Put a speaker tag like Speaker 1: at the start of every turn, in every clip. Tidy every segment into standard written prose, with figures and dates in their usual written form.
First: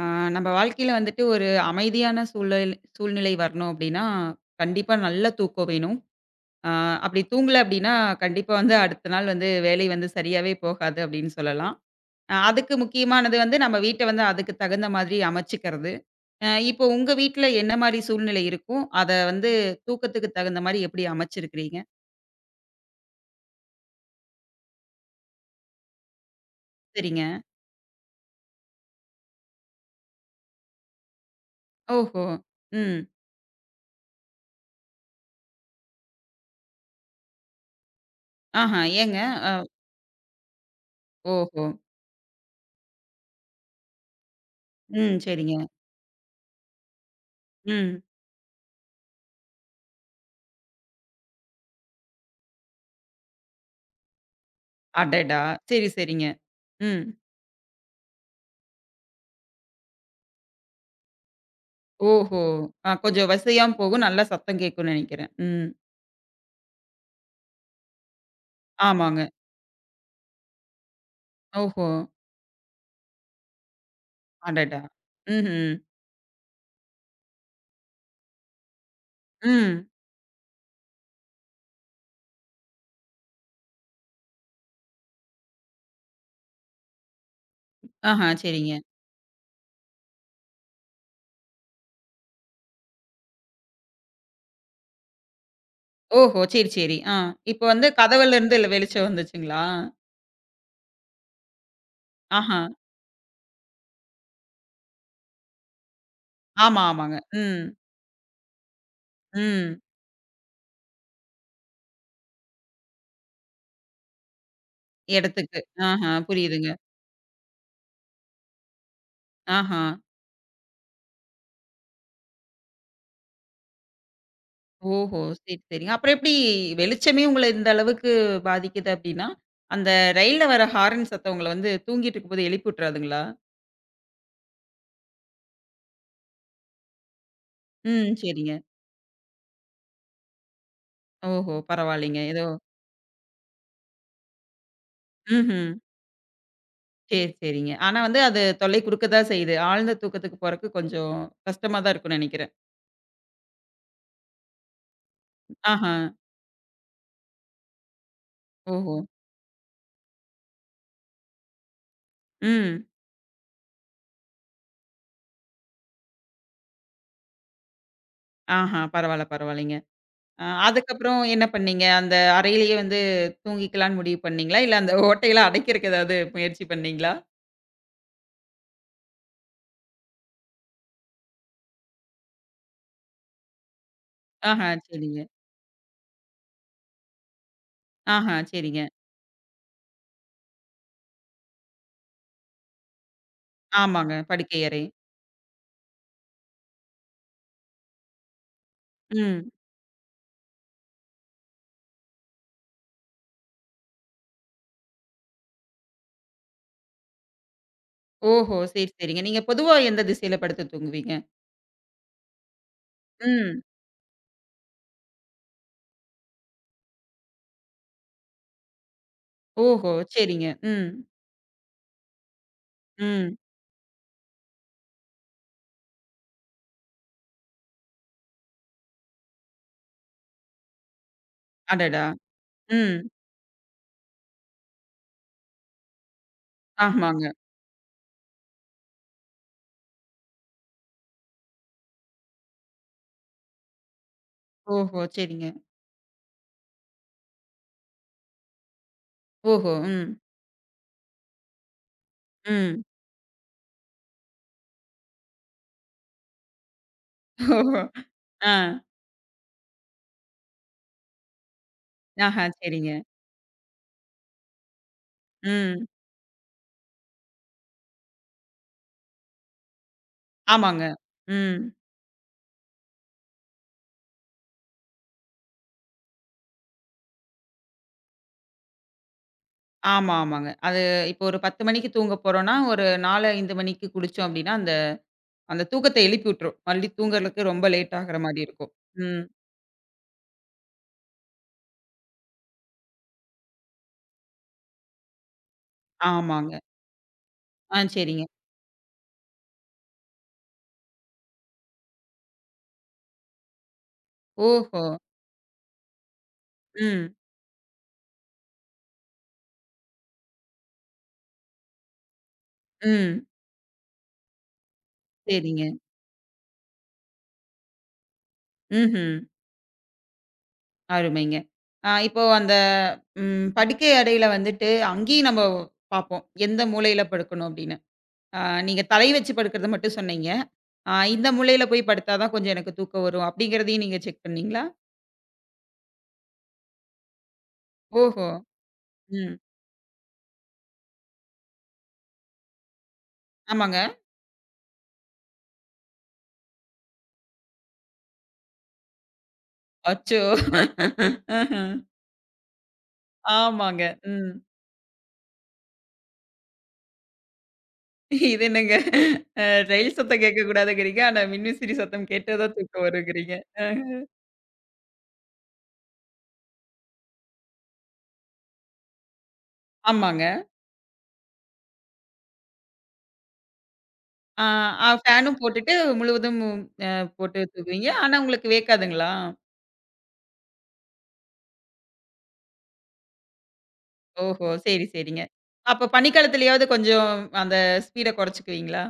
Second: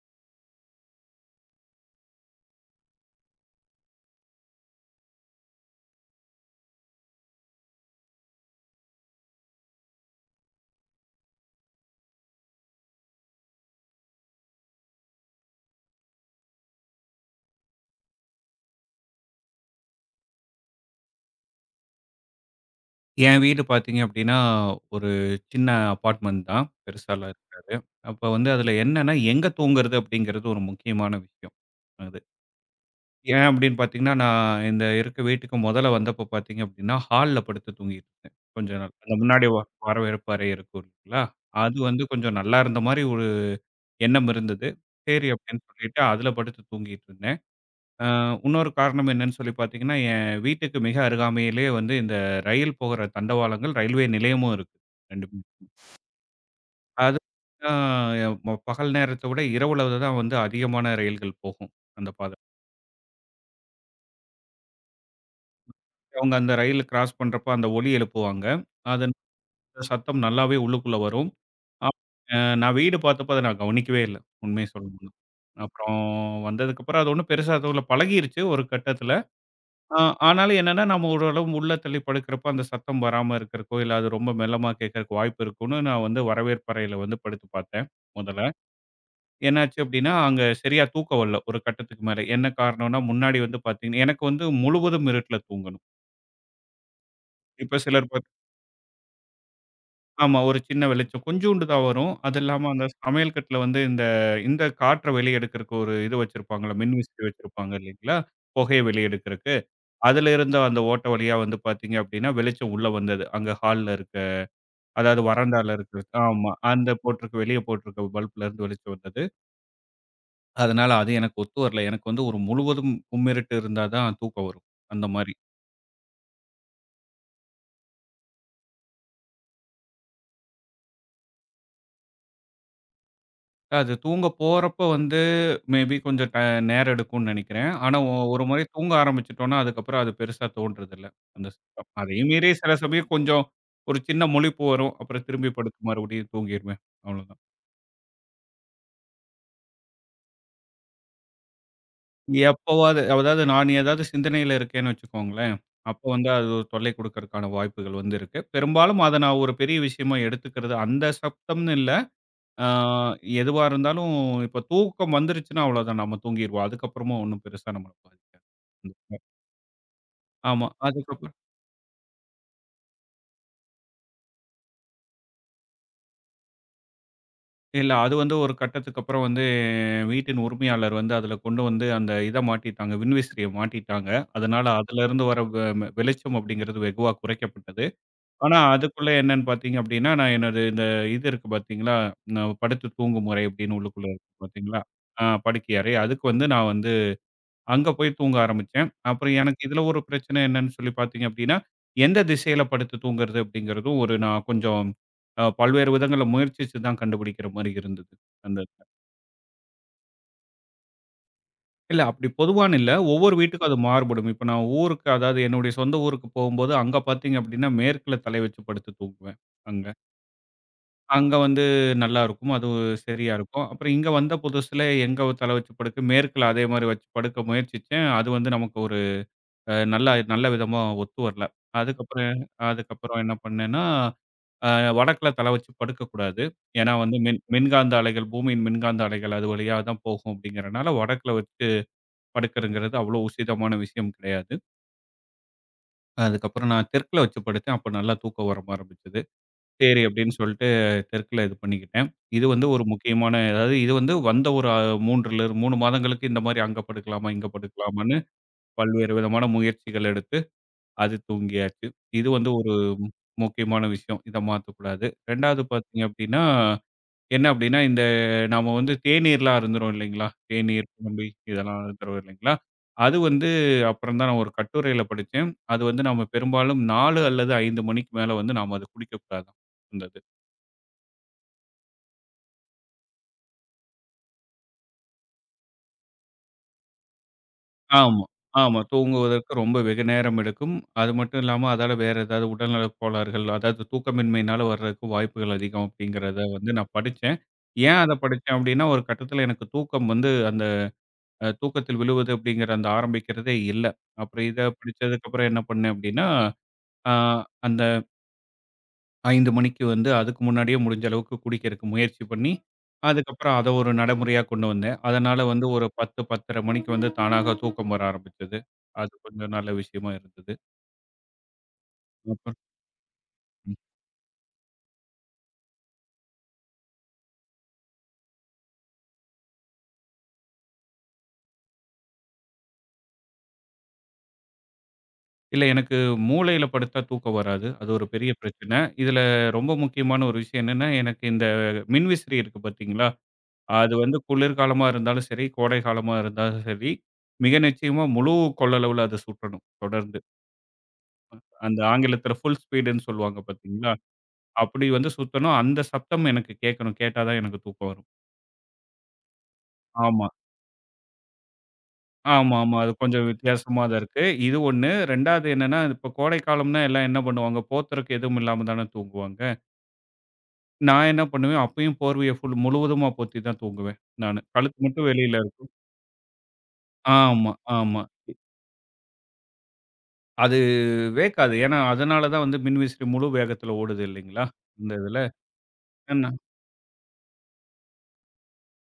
Speaker 1: ஆ, நம்ம வாழ்க்கையில வந்துட்டு ஒரு அமைதியான சூழ்நிலை வரணும் அப்படின்னா, கண்டிப்பா நல்ல தூக்கம் வேணும். ஆ அப்படி தூங்கல அப்படின்னா, கண்டிப்பா வந்து அடுத்த நாள் வந்து வேலை வந்து சரியாவே போகாது அப்படின்னு சொல்லலாம். அதுக்கு முக்கியமானது வந்து நம்ம வீட்ட வந்து அதுக்கு தகுந்த மாதிரி அமைச்சுக்கிறது. இப்போ உங்க வீட்ல என்ன மாரி சூழ்நிலை இருக்கும்? அத வந்து தூக்கத்துக்கு தகுந்த மாரி எப்படி அமைச்சிருக்கிறீங்க?
Speaker 2: என் வீடு பார்த்தீங்க அப்டின்னா, ஒரு சின்ன அபார்ட்மெண்ட் தான்.
Speaker 1: சரிங்க.
Speaker 2: பெருசாலாம் இருக்காது. அப்ப வந்து அதுல என்னன்னா, எங்க தூங்குறது அப்டிங்கிறது ஒரு முக்கியமான விஷயம். அது.
Speaker 1: ஓஹோ! ம்.
Speaker 2: ஏன் அப்டின்னு பார்த்தீங்கன்னா, நான் இந்த இருக்க வீட்டுக்கு முதல்ல வந்தப்போ பார்த்தீங்க அப்டின்னா, ஹால்ல படுத்து தூங்கிட்டு இருந்தேன். கொஞ்ச
Speaker 1: ஆஹா.
Speaker 2: நாள். அந்த
Speaker 1: ஏங்க?
Speaker 2: முன்னாடி
Speaker 1: அ
Speaker 2: வரவேற்பு அறை இருக்கும் இல்லைங்களா?
Speaker 1: ஓஹோ!
Speaker 2: அது வந்து கொஞ்சம் நல்லா இருந்த மாரி ஒரு எண்ணம் இருந்தது.
Speaker 1: ம்.
Speaker 2: சரி
Speaker 1: சரிங்க.
Speaker 2: அப்டின்னு சொல்லிட்டு அதுல படுத்து தூங்கிட்டு இருந்தேன்.
Speaker 1: ம்.
Speaker 2: அ உன்னொரு காரணம் என்னன்னு சொல்லி பார்த்தீங்கன்னா, என் வீட்டுக்கு மிக அருகாமையிலேயே வந்து இந்த ரயில் போகிற தண்டவாளங்கள், ரயில்வே நிலையமும் இருக்கு. 2மே.
Speaker 1: அடடா! சரி, சரிங்க. ம்.
Speaker 2: அது அ ம பகல் நேரத்த விட இரவுல தான் வந்து அதிகமான ரயில்கள் போகும், அந்த பாதை.
Speaker 1: ஓஹோ! கொஞ்சம் வசையாவும் போகும். நல்லா சத்தம் கேட்கும்னு நெனைக்கிறேன். ம்.
Speaker 2: அவங்க அந்த ரயில கிராஸ் பண்றப்ப அந்த ஒலி எழுப்புவாங்க. அதன்
Speaker 1: ஆமாங்க.
Speaker 2: சத்தம் நல்லாவே உள்ளுக்குள்ள வரும்.
Speaker 1: ஓஹோ!
Speaker 2: நான் வீடு பார்த்தப்ப அத நான் கவனிக்கவே இல்ல, உண்மைய
Speaker 1: அடடா!
Speaker 2: சொல்லணும்னா.
Speaker 1: ம்ஹ்ம்.
Speaker 2: அப்புறம் வந்ததுக்கப்புறம் அது ஒண்ணும் பெருசா எதுவும் இல்ல பழகிருச்சு ஒரு கட்டத்தில.
Speaker 1: ம்.
Speaker 2: ஆ ஆனாலும் என்னன்னா, நம்ம ஓரளவு உள்ள தள்ளி படுக்கிறப்ப அந்த சத்தம் வராம இருக்கறக்கோ, இல்ல அது ரொம்ப மெல்லமா கேட்கறக்கு வாய்ப்பு இருக்குன்னு நான் வந்து வரவேற்பறையில வந்து படுத்து பார்த்தேன்
Speaker 1: ஆஹா,
Speaker 2: முதல்ல.
Speaker 1: சரிங்க.
Speaker 2: என்னாச்சு அப்டின்னா, அங்க சரியா தூக்கம் வரல ஒரு கட்டத்துக்கு மேல. என்ன காரணம்னா, முன்னாடி வந்து பார்த்தீங்கன்னா எனக்கு வந்து முழுவதும் இருட்டுல தூங்கணும்.
Speaker 1: ஓஹோ! சரி, சரி. ஆ. இப்ப
Speaker 2: இப்ப
Speaker 1: வந்து
Speaker 2: சிலர்
Speaker 1: கதவுலருந்து இல்ல வெளிச்சம் வந்துச்சுங்களா?
Speaker 2: ஆமா ஒரு சின்ன வெளிச்சம் கொஞ்சூண்டு தான் வரும். அது
Speaker 1: ஆஹா.
Speaker 2: இல்லாம அந்த சமையல் கட்டுல வந்து இந்த இந்த காற்ற வெளிய எடுக்கறக்கு ஒரு இது வச்சிருப்பாங்கல்ல,
Speaker 1: ஆமா, ஆமாங்க.
Speaker 2: மின்விசிறி
Speaker 1: ம்.
Speaker 2: வச்சிருப்பாங்க இல்லைங்களா? புகைய வெளிய எடுக்கறக்கு.
Speaker 1: ம்.
Speaker 2: அதுல இருந்த அந்த ஓட்டை வழியா வந்து பார்த்தீங்க அப்படின்னா, வெளிச்சம் உள்ள வந்தது. அங்க ஹால்ல இருக்க அதாவது
Speaker 1: இடத்துக்கு.
Speaker 2: வராண்டால இருக்கிறது.
Speaker 1: ஆஹா,
Speaker 2: ஆமா.
Speaker 1: புரியுதுங்க.
Speaker 2: அந்த போட்டிருக்க வெளிய போட்டிருக்க பல்ப்ல இருந்து வெளிச்சம் வந்தது.
Speaker 1: ஆஹா.
Speaker 2: அதனால அது எனக்கு ஒத்து வரல. எனக்கு வந்து ஒரு முழுவதும் கும்மிருட்டு இருந்தா தான் தூக்கம் வரும். அந்த
Speaker 1: ஓஹோ!
Speaker 2: மாரி.
Speaker 1: சரி, சரிங்க. அப்புறம் எப்படி வெளிச்சமே உங்கள இந்த அளவுக்கு பாதிக்குது அப்படின்னா, அந்த ரயில்ல வர ஹாரன் சத்தம் உங்கள வந்து தூங்கிட்டு இருக்கும்போது எழுப்பி விட்டுறாதுங்களா?
Speaker 2: அது தூங்க போறப்ப வந்து மேபி கொஞ்சம் நேரம் எடுக்கும்னு நெனைக்கிறேன். ஆனா
Speaker 1: ம்.
Speaker 2: ஒரு
Speaker 1: சரிங்க.
Speaker 2: முறை தூங்க ஆரம்பிச்சுட்டோம்னா, அதுக்கப்புறம் அது பெருசா தோன்றதில்ல. அந்த
Speaker 1: ஓஹோ!
Speaker 2: சத்தம்.
Speaker 1: பரவாயில்லைங்க.
Speaker 2: அதையும்
Speaker 1: ஏதோ
Speaker 2: மீறி சில சமயம் கொஞ்சம் ஒரு சின்ன முழிப்பு வரும். அப்புறம் திரும்பி
Speaker 1: ம்ஹ்ம்.
Speaker 2: படுத்து மறுபடியும் தூங்கிருவேன்.
Speaker 1: சரி,
Speaker 2: அவ்வளோதான்.
Speaker 1: சரிங்க. ஆனா வந்து அது தொல்லை குடுக்க தான் செய்யுது. ஆழ்ந்த தூக்கத்துக்கு போறக்கு கொஞ்சம் கஷ்டமா தான் இருக்கும்னு நெனைக்கிறேன்.
Speaker 2: எப்பவாவது அதாவது நான் ஏதாவது சிந்தனையில இருக்கேன்னு வச்சுக்கோங்களேன்,
Speaker 1: ஆஹா.
Speaker 2: அப்ப வந்து அது ஒரு தொல்லை குடுக்கறக்கான வாய்ப்புகள் வந்து இருக்கு.
Speaker 1: ஓஹோ!
Speaker 2: பெரும்பாலும் அத நான் ஒரு பெரிய விஷயமா எடுத்துக்கிறது அந்த சப்தம்னு இல்ல. ஆ
Speaker 1: ம்.
Speaker 2: எதுவா இருந்தாலும் இப்ப தூக்கம் வந்துருச்சுன்னா அவ்வளோதான் நம்ம தூங்கிருவோம். அதுக்கப்புறமும் ஒண்ணும் பெருசா நம்மள பாதிக்காது.
Speaker 1: ஆஹா.
Speaker 2: ம்.
Speaker 1: பரவால்ல, பரவால்லைங்க.
Speaker 2: ஆமா.
Speaker 1: அதுக்கப்புறம்
Speaker 2: அதுக்கப்புறம்
Speaker 1: என்ன பண்ணீங்க? அந்த அறையிலேயே வந்து தூங்கிக்கலான்னு முடிவு பண்ணீங்களா? இல்ல அந்த ஓட்டையெல்லாம் அடைக்கிறக்கு ஏதாவது முயற்சி பண்ணீங்களா?
Speaker 2: இல்ல அது வந்து ஒரு கட்டத்துக்கு அப்புறம் வந்து வீட்டின் உரிமையாளர் வந்து அதுல கொண்டு வந்து அந்த இத மாட்டிட்டாங்க. விண்விசிறிய மாட்டிட்டாங்க. அதனால
Speaker 1: ஆஹா, சரிங்க.
Speaker 2: அதுலருந்து வர வெளிச்சம் அப்படிங்கிறது வெகுவா குறைக்கப்பட்டது.
Speaker 1: ஆஹா,
Speaker 2: ஆனா,
Speaker 1: சரிங்க.
Speaker 2: அதுக்குள்ள என்னன்னு பார்த்தீங்க அப்டின்னா, நான் என்னது இந்த இது இருக்கு பார்த்தீங்களா, நான் படுத்து தூங்கும் முறை அப்டின்னு உள்ளுக்குள்ள
Speaker 1: ஆமாங்க.
Speaker 2: இருக்கு
Speaker 1: படுக்கை
Speaker 2: பார்த்தீங்களா?
Speaker 1: அறை.
Speaker 2: ஆ படுக்கை அறை. அதுக்கு வந்து நான் வந்து அங்க போய் தூங்க ஆரம்பிச்சேன். அப்புறம்
Speaker 1: ம்.
Speaker 2: எனக்கு இதுல ஒரு பிரச்சனை என்னன்னு சொல்லி பார்த்தீங்க அப்டின்னா, எந்த திசையில படுத்து தூங்குறது அப்டிங்கிறதும் ஒரு நான் கொஞ்சம் பல்வேறு விதங்கள்ல முயற்சிச்சு தான் கண்டுபிடிக்கிற மாரி இருந்தது.
Speaker 1: ஓஹோ!
Speaker 2: அந்த இதுல.
Speaker 1: சரி, சரிங்க. நீங்க பொதுவா எந்த திசையில படுத்து தூங்குவீங்க?
Speaker 2: இல்ல அப்டி பொதுவான்னு இல்ல. ஒவ்வொரு
Speaker 1: ம்.
Speaker 2: வீட்டுக்கும் அது மாறுபடும். இப்ப நான் ஊருக்கு அதாவது என்னுடைய சொந்த ஊருக்கு போகும்போது, அங்க பார்த்தீங்க அப்டின்னா, மேற்குல தலை வச்சு படுத்து தூங்குவேன், அங்க.
Speaker 1: ஓஹோ! சரிங்க. ம்.
Speaker 2: அங்க வந்து நல்லாருக்கும். அது சரியா
Speaker 1: ம்.
Speaker 2: இருக்கும். அப்புறம் இங்க வந்த புதுசுல எங்க தல வச்சு படுக்க மேற்குல அதே மாரி வச்சு படுக்க முயற்சிச்சேன். அது வந்து நமக்கு ஒரு நல்ல நல்ல விதமா ஒத்து வரல.
Speaker 1: அடடா!
Speaker 2: அதுக்கப்புறம்
Speaker 1: ம்.
Speaker 2: அதுக்கப்புறம் என்ன பண்ணேன்னா, அ வடக்குல தல வச்சு படுக்கக்கூடாது. ஏன்னா வந்து
Speaker 1: ஆமாங்க.
Speaker 2: மின்காந்த அலைகள், பூமியின் மின்காந்த அலைகள் அது வழியா தான் போகும் அப்படிங்கிறனால, வடக்குல வச்சு படுக்கிறங்கிறது அவ்வளோ உசிதமான விஷயம் கிடையாது.
Speaker 1: ஓஹோ! சரிங்க.
Speaker 2: அதுக்கப்புறம் நான் தெற்குல வச்சு படுத்தேன். அப்ப நல்லா தூக்கம் வர ஆரம்பிச்சது.
Speaker 1: ஓஹோ!
Speaker 2: சரி
Speaker 1: ம்.
Speaker 2: அப்படின்னு சொல்லிட்டு தெற்குல இது பண்ணிக்கிட்டேன். இது வந்து
Speaker 1: ம்.
Speaker 2: ஒரு முக்கியமான அதாவது இது வந்து வந்த ஒரு 3 மாதங்களுக்கு இந்த மாதிரி அங்க படுக்கலாமா, இங்க
Speaker 1: ஓஹோ!
Speaker 2: படுக்கலாமான்னு
Speaker 1: ஆ.
Speaker 2: பல்வேறு விதமான முயற்சிகள் எடுத்து அது தூங்கியாச்சு. இது
Speaker 1: ஆஹா,
Speaker 2: வந்து ஒரு
Speaker 1: சரிங்க.
Speaker 2: மு- முக்கியமான விஷயம். இத மாத்தக்கூடாது. 2வது
Speaker 1: ம்.
Speaker 2: பார்த்தீங்க அப்படின்னா, என்ன அப்படின்னா இந்த நாம வந்து தேநீர்லாம் அருந்துறோம் இல்லைங்களா?
Speaker 1: ஆமாங்க.
Speaker 2: தேநீர், குழம்பு
Speaker 1: ம்.
Speaker 2: இதெல்லாம் அருந்துறோம் இல்லைங்களா? அது வந்து அப்புறம் தான் நான் ஒரு கட்டுரையில படிச்சேன். அது வந்து நாம பெரும்பாலும் 4 அல்லது 5 மணிக்கு மேல வந்து நாம அத குடிக்கக்கூடாதாம். அந்த
Speaker 1: ஆமா, ஆமாங்க. அது இப்போ ஒரு 10 மணிக்கு தூங்க போறோம்னா, ஒரு 4, 5 மணிக்கு குடிச்சோம் அப்டின்னா, அந்த அந்த தூக்கத்த எழுப்பி விட்டுரும். மறுபடி தூங்குறதுக்கு ரொம்ப லேட் ஆகுற
Speaker 2: ஆமா,
Speaker 1: மாரி இருக்கும்.
Speaker 2: ஆமா.
Speaker 1: ம்.
Speaker 2: தூங்குவதற்கு ரொம்ப வெகு நேரம் எடுக்கும். அது மட்டும் இல்லாம, அதால வேற ஏதாவது உடல்நல கோளாறுகள், அதாவது தூக்கமின்மையினால வர்றதுக்கு வாய்ப்புகள் அதிகம் அப்படிங்கிறத
Speaker 1: ஆமாங்க.
Speaker 2: வந்து நான் படிச்சேன்.
Speaker 1: ஆ
Speaker 2: ஏன் அத
Speaker 1: சரிங்க.
Speaker 2: படிச்சேன் அப்படின்னா, ஒரு கட்டத்தில எனக்கு தூக்கம் வந்து அந்த தூக்கத்தில் விழுவது அப்படிங்கிற அந்த ஆரம்பிக்கிறதே இல்ல. அப்புறம் இத
Speaker 1: ஓஹோ!
Speaker 2: படிச்சதுக்கப்புறம் என்ன பண்ணேன் அப்படின்னா, அ
Speaker 1: ம்.
Speaker 2: அந்த 5 மணிக்கு வந்து அதுக்கு முன்னாடியே முடிஞ்ச அளவுக்கு குடிக்கிறக்கு முயற்சி பண்ணி,
Speaker 1: ம்.
Speaker 2: அதுக்கப்புறம் அத ஒரு நடைமுறையா கொண்டு வந்தேன். அதனால
Speaker 1: சரிங்க.
Speaker 2: வந்து ஒரு 10, 10:30 மணிக்கு வந்து தானாக தூக்கம் வர ஆரம்பிச்சது.
Speaker 1: ம்ஹ்ம்.
Speaker 2: அது கொஞ்சம் நல்ல விஷயமா இருந்தது.
Speaker 1: அருமைங்க. இப்போ அந்த
Speaker 2: அப்புறம்
Speaker 1: ம் படுக்கை அறையில வந்துட்டு, அங்கேயும் நம்ம பாப்போம். எந்த மூலையில படுக்கணும் அப்டின்னு. ஆ நீங்க தலை வச்சு படுக்கிறத மட்டும் சொன்னீங்க. இந்த மூலையில போய் படுத்தா தான் கொஞ்சம் எனக்கு தூக்கம் வரும். அப்படிங்கிறதையும் நீங்க செக் பண்ணீங்களா?
Speaker 2: இல்ல எனக்கு மூலையில படுத்தா தூக்கம் வராது. அது ஒரு
Speaker 1: ஓஹோ!
Speaker 2: பெரிய பிரச்சனை. இதுல
Speaker 1: ம்.
Speaker 2: ரொம்ப முக்கியமான ஒரு விஷயம் என்னன்னா, எனக்கு இந்த மின்விசிறி இருக்கு பார்த்தீங்களா?
Speaker 1: ஆமாங்க.
Speaker 2: அது வந்து குளிர்காலமா இருந்தாலும் சரி, கோடை காலமா இருந்தாலும் சரி, மிக நிச்சயமா முழு கொள்ளளவுல அது சுற்றணும் தொடர்ந்து.
Speaker 1: அச்சோ! ஆஹ.
Speaker 2: அந்த ஆங்கிலத்தில ஃபுல் ஸ்பீடுன்னு சொல்லுவாங்க
Speaker 1: ஆமாங்க.
Speaker 2: பார்த்தீங்களா?
Speaker 1: ம்.
Speaker 2: அப்படி வந்து சுத்தணும். அந்த சத்தம் எனக்கு கேட்கணும். கேட்டா தான் எனக்கு தூக்கம் வரும்.
Speaker 1: இது என்னங்க அ ரயில் சத்தம்
Speaker 2: ஆமா.
Speaker 1: கேட்கக்கூடாதுங்கிறீங்க. ஆனா மின்விசிறி சத்தம் கேட்டா தான்
Speaker 2: ஆமா, ஆமா.
Speaker 1: தூக்கம்
Speaker 2: அது கொஞ்சம்
Speaker 1: வருங்கிறீங்க.
Speaker 2: வித்தியாசமா
Speaker 1: அஹ.
Speaker 2: தான் இருக்கு. இது 1. 2வது என்னன்னா, இப்ப கோடை காலம்னா எல்லாம் என்ன பண்ணுவாங்க, போர்த்துறக்கு எதுவும் இல்லாம தானே தூங்குவாங்க.
Speaker 1: ஆமாங்க.
Speaker 2: நான் என்ன பண்ணுவேன், அப்பயும் போர்வைய ஃபுல் முழுவதுமா போத்தி தான் தூங்குவேன் நானு.
Speaker 1: ஆ
Speaker 2: கழுத்து
Speaker 1: அ
Speaker 2: மட்டும்
Speaker 1: ஃபேனும்
Speaker 2: வெளியில இருக்கும்.
Speaker 1: போட்டுட்டு முழுவதும் அ போட்டு
Speaker 2: ஆமா,
Speaker 1: தூங்குவீங்க.
Speaker 2: ஆமா.
Speaker 1: ஆனா உங்களுக்கு வேக்காதுங்களா?
Speaker 2: அது வேக்காது. ஏன்னா, அதனால தான் வந்து மின்விசிறி முழு வேகத்தில ஓடுது இல்லைங்களா?
Speaker 1: ஓஹோ! சரி,
Speaker 2: இந்த இதுல.
Speaker 1: சரிங்க. அப்ப பனிக்காலத்திலயாவது கொஞ்சம் அந்த ஸ்பீட குறைச்சுக்குவீங்களா?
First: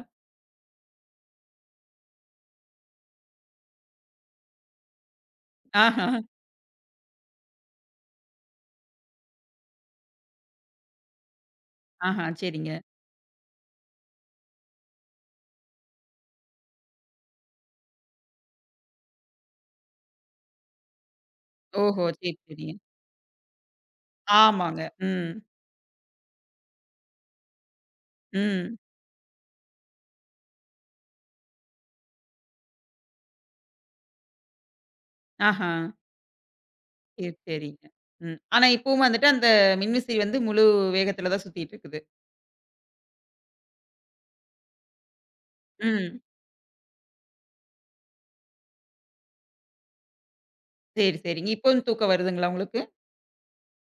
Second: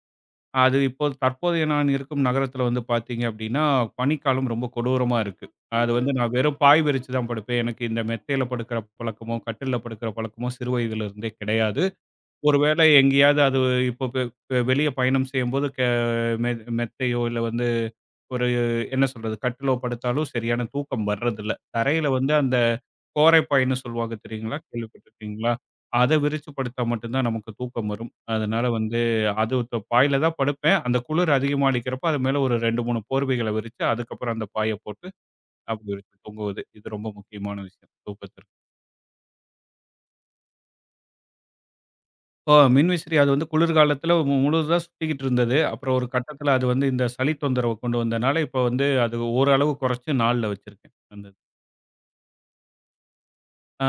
Speaker 2: அது இப்போ தற்போதைய நான் இருக்கும் நகரத்தில வந்து பார்த்தீங்க அப்டின்னா, பனிக்காலம் ரொம்ப கொடூரமா இருக்கு. அது ம்.
Speaker 1: ஆஹா.
Speaker 2: வந்து நான் வெறும் பாய் விரிச்சு தான் படுப்பேன். எனக்கு இந்த மெத்தையில படுக்கிற பழக்கமோ, கட்டில்ல படுக்கிற பழக்கமோ சிறு வயதில இருந்தே கிடையாது.
Speaker 1: ஆஹா, சரிங்க.
Speaker 2: ஒருவேளை எங்கேயாவது அது இப்போ வெளிய பயணம் செய்யும்போது கெ மெ மெத்தையோ இல்ல வந்து ஒரு என்ன சொல்றது? கட்டிலோ படுத்தாலும் சரியான தூக்கம் வர்றதில்ல.
Speaker 1: ஓஹோ!
Speaker 2: தரையில வந்து
Speaker 1: சரி,
Speaker 2: அந்த
Speaker 1: சரிங்க.
Speaker 2: கோரைப்பாய்ன்னு சொல்லுவாங்க தெரியுங்களா?
Speaker 1: ஆமாங்க. ம்,
Speaker 2: கேள்விப்பட்டுருக்கீங்களா? அத விரிச்சு படுத்தா மட்டும் தான் நமக்கு தூக்கம் வரும். அதனால
Speaker 1: ம்.
Speaker 2: வந்து அது பாயில தான் படுப்பேன். அந்த குளிர் அதிகமா அடிக்கிறப்ப, அது மேல ஒரு 2, 3 போர்வைகள விரிச்சு, அதுக்கப்புறம் அந்த பாய போட்டு
Speaker 1: ஆஹா.
Speaker 2: அப்படி விரிச்சு தூங்குவது. இது ரொம்ப
Speaker 1: சரி,
Speaker 2: முக்கியமான
Speaker 1: சரிங்க.
Speaker 2: விஷயம்
Speaker 1: ம்.
Speaker 2: தூக்கத்திற்கு.
Speaker 1: ஆனா இப்பவும் வந்துட்டு அந்த மின்விசிறி வந்து முழு வேகத்துல தான் சுத்திட்டு இருக்குது.
Speaker 2: இப்போ மின்விசிறி அது வந்து குளிர்காலத்தில முழுதா சுத்திக்கிட்டு இருந்தது. அப்புறம் ஒரு
Speaker 1: ம்.
Speaker 2: கட்டத்தில அது வந்து இந்த சளி தொந்தரவு கொண்டு வந்தனால, இப்போ வந்து அது ஓரளவு குறைச்சு 4ல வச்சிருக்கேன்.
Speaker 1: சரி,
Speaker 2: அந்த
Speaker 1: சரிங்க. இப்பவும் தூக்கம் வருதுங்களா உங்களுக்கு?
Speaker 2: ஆ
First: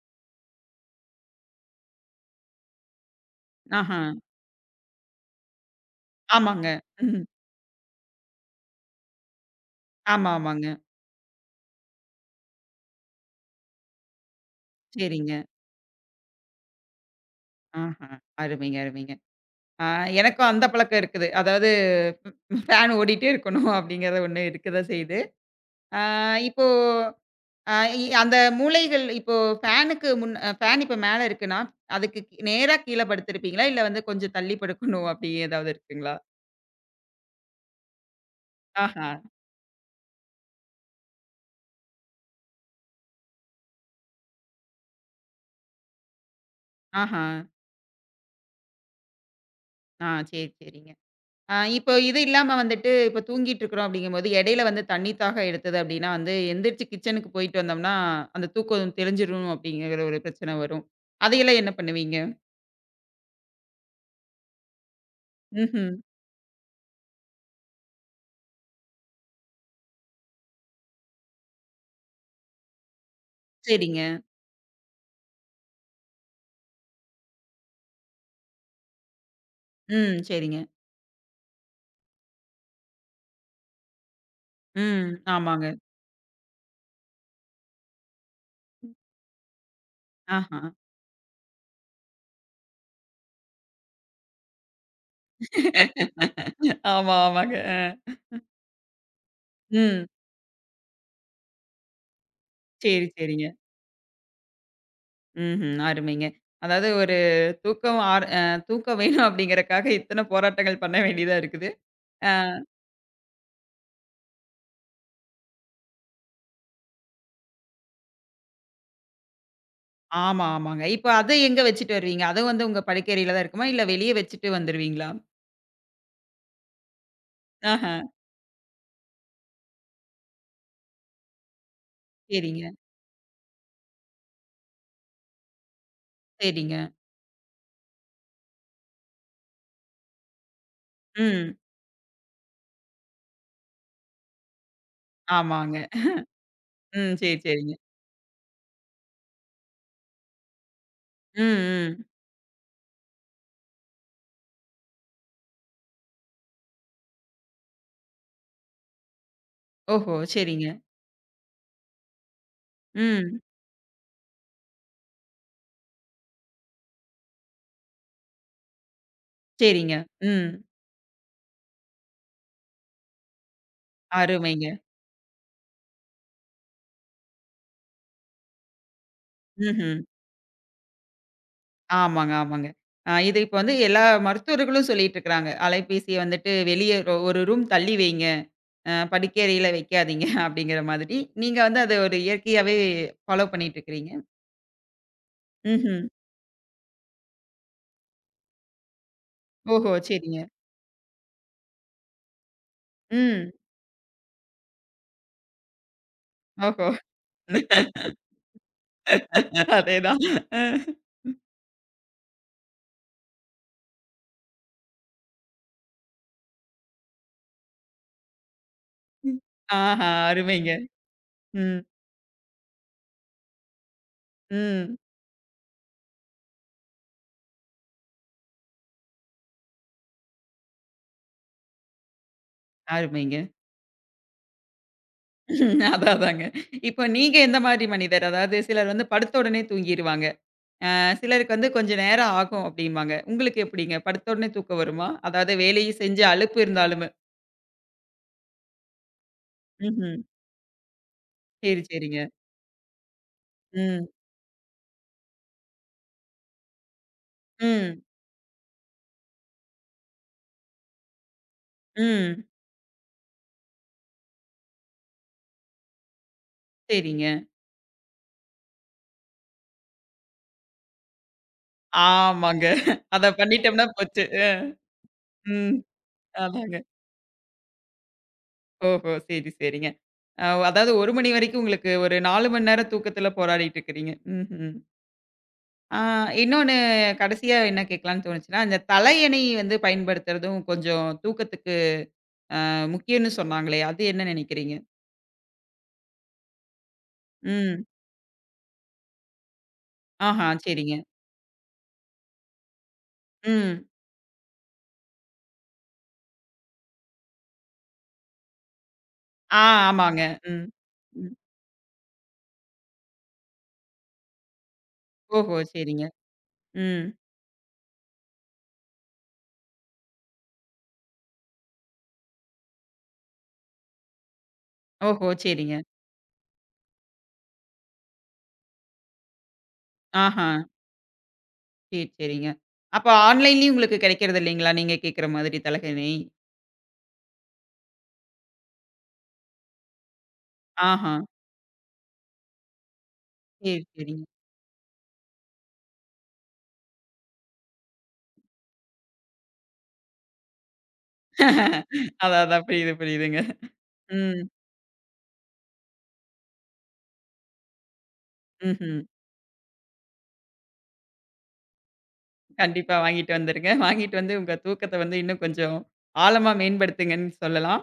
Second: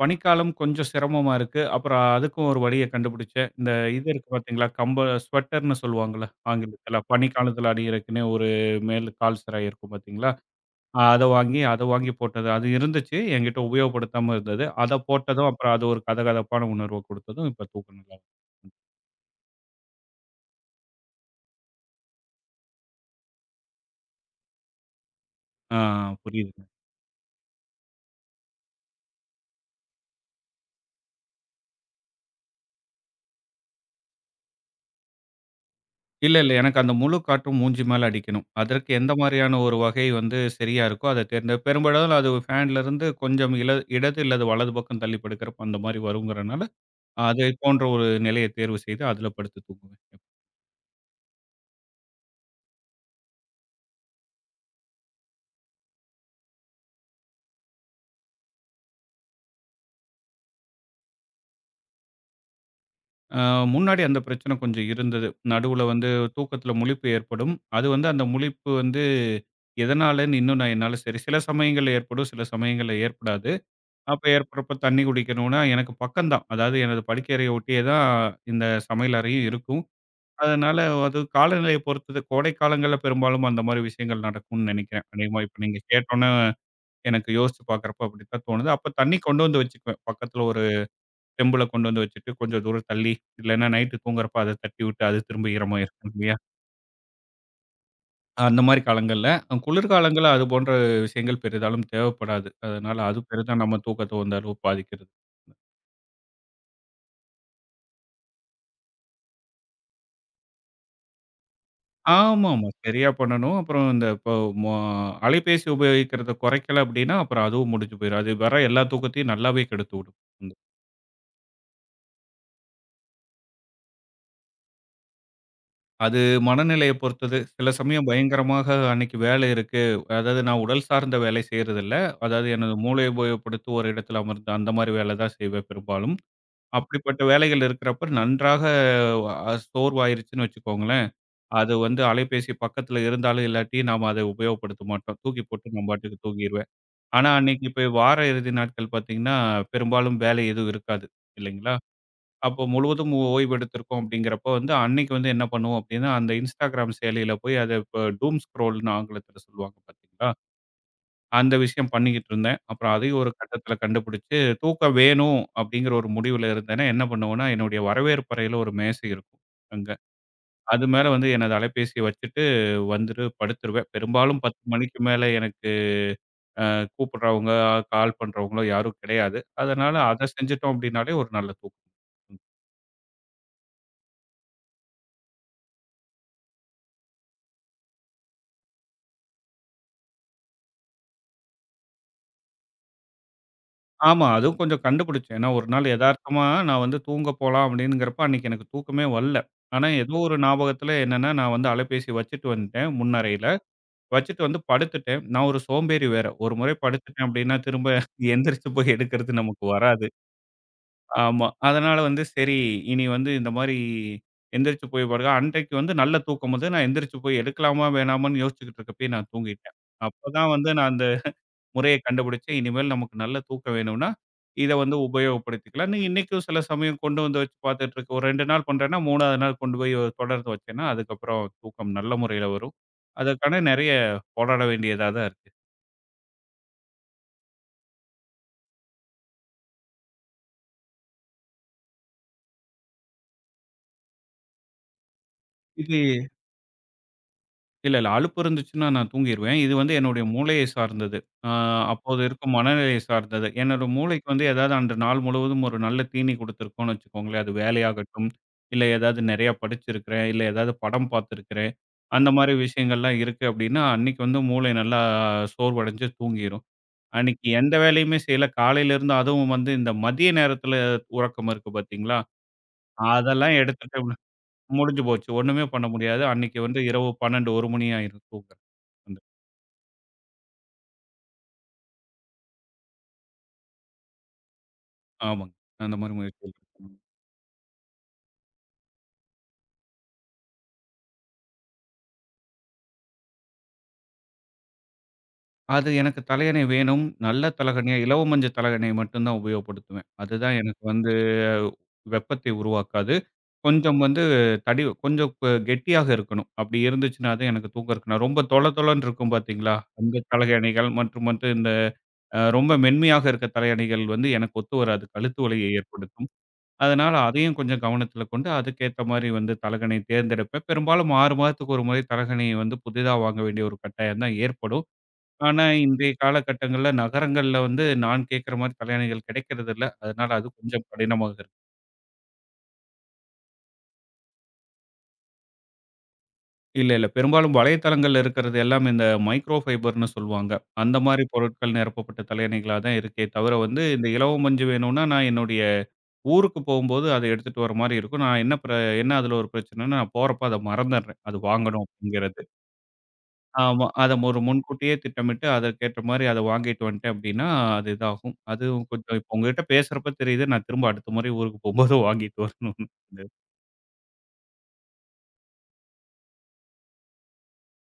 Speaker 2: பனிக்காலம் கொஞ்சம் சிரமமா இருக்கு. அப்புறம் அதுக்கும் ஒரு வழிய கண்டுபிடிச்சேன். இந்த
Speaker 1: ஆஹா.
Speaker 2: இது இருக்கு பார்த்தீங்களா, ஸ்வெட்டர்ன்னு சொல்லுவாங்கல்ல
Speaker 1: ஆமாங்க.
Speaker 2: ஆங்கிலத்தில.
Speaker 1: ம்.
Speaker 2: பனிக்காலத்தில அணியிறதுக்குன்னே ஒரு மேல் கால் சிராய் இருக்கும் பார்த்தீங்களா,
Speaker 1: ஆமா, ஆமாங்க.
Speaker 2: அத வாங்கி அத வாங்கி போட்டது. அது இருந்துச்சு. என்கிட்ட உபயோகப்படுத்தாம இருந்தது. அத
Speaker 1: சரிங்க.
Speaker 2: போட்டதும், அப்புறம் அது ஒரு கதகதப்பான உணர்வ குடுத்ததும், இப்ப தூக்கம்
Speaker 1: ஆஹா.
Speaker 2: நல்லா
Speaker 1: அருமைங்க, அருமைங்க. ஆ எனக்கும் அந்த பழக்கம் இருக்குது. அதாவது ஃபேன் ஓடிட்டே இருக்கணும் அப்படிங்கிறது ஒண்ணு இருக்க தான் செய்யுது.
Speaker 2: ஆ
Speaker 1: ஆ
Speaker 2: புரியுது.
Speaker 1: இப்போ ஆ இ அந்த மூலைகள் இப்போ ஃபேனுக்கு முன் ஃபேன் இப்ப மேல இருக்குன்னா, அதுக்கு நேரா கீழ படுத்திருப்பீங்களா? இல்ல வந்து கொஞ்சம் தள்ளி படுக்கணும் அப்படி ஏதாவது இருக்குங்களா?
Speaker 2: இல்ல, இல்ல. எனக்கு அந்த முழு காற்றும் மூஞ்சி மேல அடிக்கணும். அதற்கு
Speaker 1: ஆஹா,
Speaker 2: எந்த மாரியான ஒரு வகை வந்து சரியா இருக்கோ, அத தேர்ந்து பெரும்பாலும் அது ஃபேன்லருந்து கொஞ்சம் இடது இல்லது வலது பக்கம் தள்ளி படுக்கிறப்ப அந்த மாரி வருங்கிறனால,
Speaker 1: ஆஹா.
Speaker 2: அதை போன்ற ஒரு நிலைய தேர்வு செய்து அதில படுத்து தூங்குவேன்.
Speaker 1: ஆ சரி, சரிங்க. இப்போ இது இல்லாம வந்துட்டு இப்ப தூங்கிட்டு இருக்கிறோம் அப்படிங்கும்போது, இடையில வந்து தண்ணி தாகம் எடுத்தது அப்படின்னா வந்து, எந்திரிச்சு கிச்சனுக்கு போயிட்டு வந்தோம்னா, அந்த தூக்கம் தெளிஞ்சிரும் அப்படிங்கிற ஒரு பிரச்சனை வரும். அதையெல்லாம் என்ன பண்ணுவீங்க?
Speaker 2: அ முன்னாடி அந்த பிரச்சனை கொஞ்சம் இருந்தது. நடுவுல
Speaker 1: ம்ஹ்ம்.
Speaker 2: வந்து தூக்கத்தில முழிப்பு ஏற்படும். அது வந்து அந்த முழிப்பு வந்து எதனாலன்னு இன்னும் நான் என்னால சரி சில சமயங்கள்ல ஏற்படும், சில சமயங்கள்ல ஏற்படாது.
Speaker 1: சரிங்க.
Speaker 2: அப்ப ஏற்படுறப்ப தண்ணி குடிக்கணும்னா எனக்கு பக்கம்தான். அதாவது எனது படுக்கை அறைய ஒட்டியே தான் இந்த சமையல் அறையும் இருக்கும்.
Speaker 1: ம். சரிங்க.
Speaker 2: அதனால அது காலநிலைய பொறுத்தது. கோடை காலங்கள்ல பெரும்பாலும் அந்த மாரி விஷயங்கள் நடக்கும்னு நெனைக்கிறேன்.
Speaker 1: ம்.
Speaker 2: அதேமாரி இப்ப
Speaker 1: ஆமாங்க.
Speaker 2: நீங்க கேட்டோனே எனக்கு யோசிச்சு பார்க்குறப்போ அப்படித்தான் தோணுது. அப்ப தண்ணி கொண்டு வந்து வச்சுக்குவேன். பக்கத்துல
Speaker 1: ஆஹா.
Speaker 2: ஒரு செம்புல கொண்டு வந்து வச்சுட்டு, கொஞ்சம் தூரம் தள்ளி, இல்லன்னா நைட்டு தூங்குறப்ப அத தட்டி விட்டு அது திரும்ப ஈரமாயிருக்கும் இல்லையா?
Speaker 1: ஆமா, ஆமாங்க. அ.
Speaker 2: அந்த மாரி காலங்கள்ல.
Speaker 1: ம்.
Speaker 2: குளிர்காலங்கள்ல அது போன்ற விஷயங்கள் பெரிதாலும் தேவைப்படாது. அதனால
Speaker 1: சரி,
Speaker 2: அது
Speaker 1: சரிங்க.
Speaker 2: பெரிதா நம்ம தூக்கத்த வந்து அளவு பாதிக்கிறது
Speaker 1: ம்ஹ்ம். அருமைங்க. அதாவது ஒரு தூக்கம் ஆர் அ தூக்கம் வேணும் அப்படிங்கிறக்காக இத்தன போராட்டங்கள் பண்ண வேண்டியதா இருக்குது. அ
Speaker 2: ஆமாமா. சரியா பண்ணணும். அப்புறம் இந்த இப்போ மொ அலைபேசி உபயோகிக்கிறத குறைக்கல அப்படின்னா, அப்புறம் அதுவும் முடிஞ்சு போயிரும். அது வர எல்லா தூக்கத்தையும் நல்லாவே கெடுத்து விடும்.
Speaker 1: ஆமா,
Speaker 2: ம்.
Speaker 1: ஆமாங்க. இப்ப அத எங்க வச்சுட்டு வருவீங்க? அதுவும் வந்து உங்க படுக்கையறையில தான் இருக்குமா? இல்ல வெளிய வச்சுட்டு வந்துருவீங்களா?
Speaker 2: அது மனநிலைய பொறுத்தது. சில
Speaker 1: ஆஹ.
Speaker 2: சமயம் பயங்கரமாக அன்னைக்கு வேலை இருக்கு. அதாவது நான் உடல் சார்ந்த வேலை செய்றதில்ல. அதாவது
Speaker 1: சரிங்க,
Speaker 2: எனது மூளைய உபயோகப்படுத்தி ஒரு இடத்துல அமர்ந்து அந்த மாரி வேலை தான் செய்வேன் பெரும்பாலும்.
Speaker 1: சரிங்க.
Speaker 2: அப்படிப்பட்ட வேலைகள் இருக்கிறப்ப நன்றாக சோர்வாயிருச்சுன்னு வச்சுக்கோங்களேன்,
Speaker 1: ம்.
Speaker 2: அது வந்து அலைபேசி பக்கத்துல இருந்தாலும் இல்லாட்டி நாம அத உபயோகப்படுத்த மாட்டோம். தூக்கி போட்டு
Speaker 1: ஆமாங்க.
Speaker 2: நம்ம பாட்டுக்கு தூங்கிருவோம்.
Speaker 1: ம்.
Speaker 2: ஆனா,
Speaker 1: சரி,
Speaker 2: அன்னைக்கு
Speaker 1: சரிங்க.
Speaker 2: இப்ப வார இறுதி நாட்கள் பார்த்தீங்கன்னா, பெரும்பாலும் வேலை எதுவும் இருக்காது இல்லைங்களா?
Speaker 1: ம், ம்.
Speaker 2: அப்போ முழுவதும் ஓய்வு எடுத்திருக்கோம் அப்படிங்கிறப்போ வந்து, அன்னைக்கு வந்து என்ன பண்ணுவோம் அப்படின்னா, அந்த Instagram செயலியில போய் அத இப்ப டூம் ஸ்க்ரோல்ன்னு ஆங்கிலத்தில சொல்லுவாங்க
Speaker 1: ஓஹோ!
Speaker 2: பார்த்தீங்களா?
Speaker 1: சரிங்க.
Speaker 2: அந்த விஷயம் பண்ணிக்கிட்டு இருந்தேன். அப்புறம் அதையும் ஒரு
Speaker 1: ம்.
Speaker 2: கட்டத்தில கண்டுபிடிச்சு, தூக்கம் வேணும் அப்படிங்கிற ஒரு முடிவுல இருந்தேன்னா, என்ன பண்ணுவேன்னா, என்னுடைய வரவேற்பறையில ஒரு மேசை இருக்கும் அங்க.
Speaker 1: சரிங்க. ம்.
Speaker 2: அது மேல வந்து எனது அலைபேசிய வச்சுட்டு வந்துட்டு படுத்துருவேன். பெரும்பாலும் 10
Speaker 1: அருமைங்க.
Speaker 2: மணிக்கு மேல எனக்கு கூப்பிடுறவங்க, கால் பண்றவங்களோ யாரும் கிடையாது. அதனால
Speaker 1: ம்ஹ்ம்.
Speaker 2: அத செஞ்சுட்டோம் அப்படின்னாலே ஒரு நல்ல தூக்கம்.
Speaker 1: ஆமாங்க, ஆமாங்க. இது இப்ப வந்து எல்லா மருத்துவர்களும் சொல்லிட்டு இருக்கிறாங்க. அலைபேசிய வந்துட்டு வெளிய ஒரு ரூம் தள்ளி வைங்க. "படிக்கறையில வைக்காதீங்க" அப்படிங்கிற மாதிரி, நீங்க வந்து அத ஒரு இயற்கையாவே ஃபாலோ பண்ணிட்டு இருக்கிறீங்க.
Speaker 2: ஆமா. அதுவும் கொஞ்சம் கண்டுபிடிச்சேன். ஏன்னா ஒரு நாள்
Speaker 1: ம்ஹ்ம்.
Speaker 2: எதார்த்தமா நான் வந்து தூங்க போலாம் அப்படின்னுங்கிறப்ப அன்னைக்கு எனக்கு தூக்கமே வரல. ஆனா
Speaker 1: ஓஹோ!
Speaker 2: ஏதோ ஒரு
Speaker 1: சரிங்க.
Speaker 2: ஞாபகத்துல என்னன்னா, நான் வந்து அலைபேசி வச்சுட்டு வந்துட்டேன் முன்னறையில.
Speaker 1: ம்.
Speaker 2: வச்சுட்டு வந்து படுத்துட்டேன். நான் ஒரு சோம்பேறி வேற. ஒரு முறை
Speaker 1: ஓஹோ!
Speaker 2: படுத்துட்டேன் அப்படின்னா திரும்ப எந்திரிச்சு போய் எடுக்கிறது நமக்கு வராது.
Speaker 1: அதேதான். அ.
Speaker 2: ஆமா. அதனால வந்து சரி, இனி வந்து இந்த மாரி எந்திரிச்சு போய் படுக்க அன்றைக்கு வந்து நல்ல தூக்கம் வந்து நான் எந்திரிச்சு போய் எடுக்கலாமா, வேணாமான்னு யோசிச்சுக்கிட்டு இருக்கப்பயே நான் தூங்கிட்டேன்.
Speaker 1: ஆஹா!
Speaker 2: அப்பதான் வந்து
Speaker 1: அருமைங்க.
Speaker 2: நான் அந்த
Speaker 1: ம்.
Speaker 2: முறைய கண்டுபிடிச்சேன். இனிமேல் நமக்கு நல்ல தூக்கம் வேணும்னா, இத வந்து
Speaker 1: ம்.
Speaker 2: உபயோகப்படுத்திக்கலாம்ன்னு இன்னைக்கும் சில சமயம் கொண்டு வந்து வச்சு பார்த்துட்டு இருக்கேன். ஒரு 2 நாள் பண்றேன்னா, 3வது நாள் கொண்டு போய் தொடர்ந்து வச்சேன்னா, அதுக்கப்புறம் தூக்கம் நல்ல முறையில வரும்.
Speaker 1: அருமைங்க.
Speaker 2: அதற்கான நெறைய போராட வேண்டியதா தான் இருக்கு.
Speaker 1: ம், அதான் அதாங்க. இப்போ நீங்க எந்த மாரி மனிதர்? அதாவது சிலர் வந்து படுத்த உடனே தூங்கிருவாங்க. சிலருக்கு வந்து கொஞ்சம் நேரம் ஆகும் அப்படிம்பாங்க. உங்களுக்கு எப்படிங்க? படுத்த உடனே தூக்கம் வருமா? அதாவது
Speaker 2: இது
Speaker 1: வேலையும் செஞ்சு அலுப்பு இருந்தாலுமே?
Speaker 2: இல்ல, இல்ல. அலுப்பு இருந்துச்சுன்னா நான் தூங்கிருவேன். இது வந்து
Speaker 1: ம்ஹ்ம்.
Speaker 2: என்னுடைய மூளையை சார்ந்தது. அ
Speaker 1: சரி, சரிங்க.
Speaker 2: அப்போது இருக்கும் மனநிலையை சார்ந்தது. என்னோட
Speaker 1: ம்.
Speaker 2: மூளைக்கு வந்து ஏதாவது அன்று நாள் முழுவதும் ஒரு நல்ல தீனி குடுத்துருக்கோம்னு வச்சுக்கோங்களேன். அது
Speaker 1: ம்.
Speaker 2: வேலையாகட்டும், இல்ல ஏதாவது நிறையா படிச்சிருக்கிறேன், இல்ல ஏதாவது படம் பார்த்துருக்கிறேன். அந்த
Speaker 1: ம்.
Speaker 2: மாரி விஷயங்கள்லாம் இருக்கு அப்டின்னா, அன்னைக்கு வந்து மூளை நல்லா சோர்வடைஞ்சு தூங்கிரும்.
Speaker 1: சரிங்க.
Speaker 2: அன்னைக்கு எந்த வேலையுமே செய்யல. காலையிலருந்து அதுவும் வந்து இந்த மதிய நேரத்தில உறக்கம் இருக்கு பார்த்தீங்களா?
Speaker 1: ஆமாங்க. அத
Speaker 2: அதெல்லாம்
Speaker 1: பண்ணிட்டோம்னா
Speaker 2: எடுத்துட்டு
Speaker 1: போச்சு.
Speaker 2: முடிஞ்சு போச்சு. ஒண்ணுமே
Speaker 1: ம்.
Speaker 2: பண்ண முடியாது. அன்னைக்கு
Speaker 1: அதாங்க.
Speaker 2: வந்து இரவு 12, 1 மணி ஆயிரும் தூங்க.
Speaker 1: ஓஹோ!
Speaker 2: அந்த
Speaker 1: சரி, சரிங்க. அதாவது 1 மணி வரைக்கும் உங்களுக்கு ஒரு 4 மணி நேரம் தூக்கத்துல போராடிட்டு இருக்கிறீங்க. ம்ஹ்ம்.
Speaker 2: ஆமாங்க. அந்த
Speaker 1: ஆ
Speaker 2: மாரி முயற்சிகள்
Speaker 1: இன்னொன்னு
Speaker 2: எடுக்கணும்.
Speaker 1: கடைசியா என்ன கேட்கலான்னு தோணுச்சுன்னா, இந்த தலையணை வந்து பயன்படுத்துறதும் கொஞ்சம் தூக்கத்துக்கு முக்கியம்னு சொன்னாங்களே! அது என்ன நினைக்கிறீங்க?
Speaker 2: அது எனக்கு தலையணை வேணும். நல்ல
Speaker 1: ம்.
Speaker 2: தலகணியா, இலவ மஞ்ச தலகணை மட்டும் தான் உபயோகப்படுத்துவேன்.
Speaker 1: ஆஹா!
Speaker 2: அதுதான் எனக்கு
Speaker 1: சரிங்க.
Speaker 2: வந்து வெப்பத்தை உருவாக்காது.
Speaker 1: ம்.
Speaker 2: கொஞ்சம் வந்து தடி கொஞ்சம் கெட்டியாக இருக்கணும். அப்படி இருந்துச்சுன்னா தான் எனக்கு தூங்கறக்கு நான் ரொம்ப தொள தொளன்னு இருக்கும்
Speaker 1: ஆ
Speaker 2: பாத்தீங்களா?
Speaker 1: ஆமாங்க.
Speaker 2: அந்த
Speaker 1: ம்.
Speaker 2: தலயணைகள் மற்றும்
Speaker 1: ம்.
Speaker 2: வந்து இந்த ரொம்ப மென்மையாக இருக்க தலையணைகள் வந்து எனக்கு ஒத்து வராது. கழுத்து
Speaker 1: ஓஹோ!
Speaker 2: வலியை
Speaker 1: சரிங்க.
Speaker 2: ஏற்படுத்தும்.
Speaker 1: ம்.
Speaker 2: அதனால அதையும் கொஞ்சம் கவனத்துல கொண்டு, அதுக்கேத்த மாரி வந்து தலகணை தேர்ந்தெடுப்பேன். பெரும்பாலும் 6 மாதத்துக்கு ஒரு முறை தலகணிய வந்து புதிதா வாங்க வேண்டிய ஒரு கட்டாயம் தான் ஏற்படும்.
Speaker 1: ஓஹோ!
Speaker 2: ஆனா,
Speaker 1: சரிங்க.
Speaker 2: இன்றைய காலகட்டங்கள்ல நகரங்கள்ல வந்து நான் கேட்கிற மாரி தலயணைகள் கிடைக்கிறதில்ல. அதனால அது
Speaker 1: ஆஹா!
Speaker 2: கொஞ்சம் கடினமாக
Speaker 1: சரி, சரிங்க. அப்ப ஆன்லைன்லயும் உங்களுக்கு கிடைக்கிறது இல்லைங்களா? நீங்க கேட்கிற மாதிரி தலகாணி.
Speaker 2: இல்ல, இல்ல. பெரும்பாலும் வலைத்தளங்கள்ல இருக்கிறது எல்லாம் இந்த மைக்ரோ ஃபைபர்ன்னு சொல்லுவாங்க. அந்த
Speaker 1: ஆஹா.
Speaker 2: மாரி பொருட்கள் நிரப்பப்பட்ட தலையணைகளா தான் இருக்கே தவிர
Speaker 1: சரி,
Speaker 2: வந்து, இந்த
Speaker 1: சரிங்க.
Speaker 2: இலவ மஞ்சு வேணும்னா, நான் என்னுடைய ஊருக்கு போகும்போது அத எடுத்துட்டு வர மாரி இருக்கும். நான் என்ன அதுல ஒரு பிரச்சனைன்னா, நான் போறப்ப அத மறந்துடுறேன். அது வாங்கணும் அப்படிங்கிறது.
Speaker 1: அதான், அதான். புரியுது, புரியுதுங்க.
Speaker 2: ஆமா. அத ஒரு
Speaker 1: ம்.
Speaker 2: முன்கூட்டியே திட்டமிட்டு அதற்கேற்ற மாரி அத வாங்கிட்டு வந்துட்டேன் அப்படின்னா, அது இதாகும். அதுவும்
Speaker 1: ம்ஹ்ம்.
Speaker 2: கொஞ்சம் இப்போ உங்ககிட்ட பேசுறப்ப தெரியுது. நான் திரும்ப அடுத்த முறை ஊருக்கு போகும்போது வாங்கிட்டு வரணும்னு.
Speaker 1: கண்டிப்பா வாங்கிட்டு வந்துருங்க. வாங்கிட்டு வந்து உங்க தூக்கத்த வந்து இன்னும் கொஞ்சம் ஆழமா மேம்படுத்துங்கன்னு சொல்லலாம்.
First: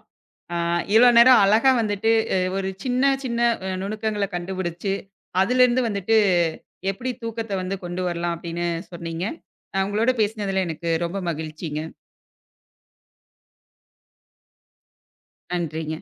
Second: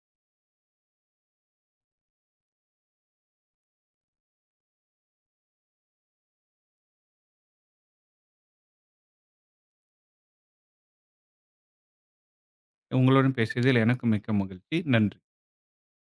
Speaker 1: ஆ இவ்வளோ நேரம் அழகா வந்துட்டு ஒரு சின்ன, சின்ன நுணுக்கங்கள கண்டுபிடிச்சு, அதிலிருந்து வந்துட்டு எப்படி தூக்கத்த வந்து கொண்டு வரலாம் அப்படின்னு சொன்னீங்க. உங்களோட பேசினதுல எனக்கு ரொம்ப மகிழ்ச்சிங்க.
Speaker 2: உங்களுடன் பேசியதில் எனக்கு மிக்க மகிழ்ச்சி. நன்றி.
Speaker 1: நன்றிங்க.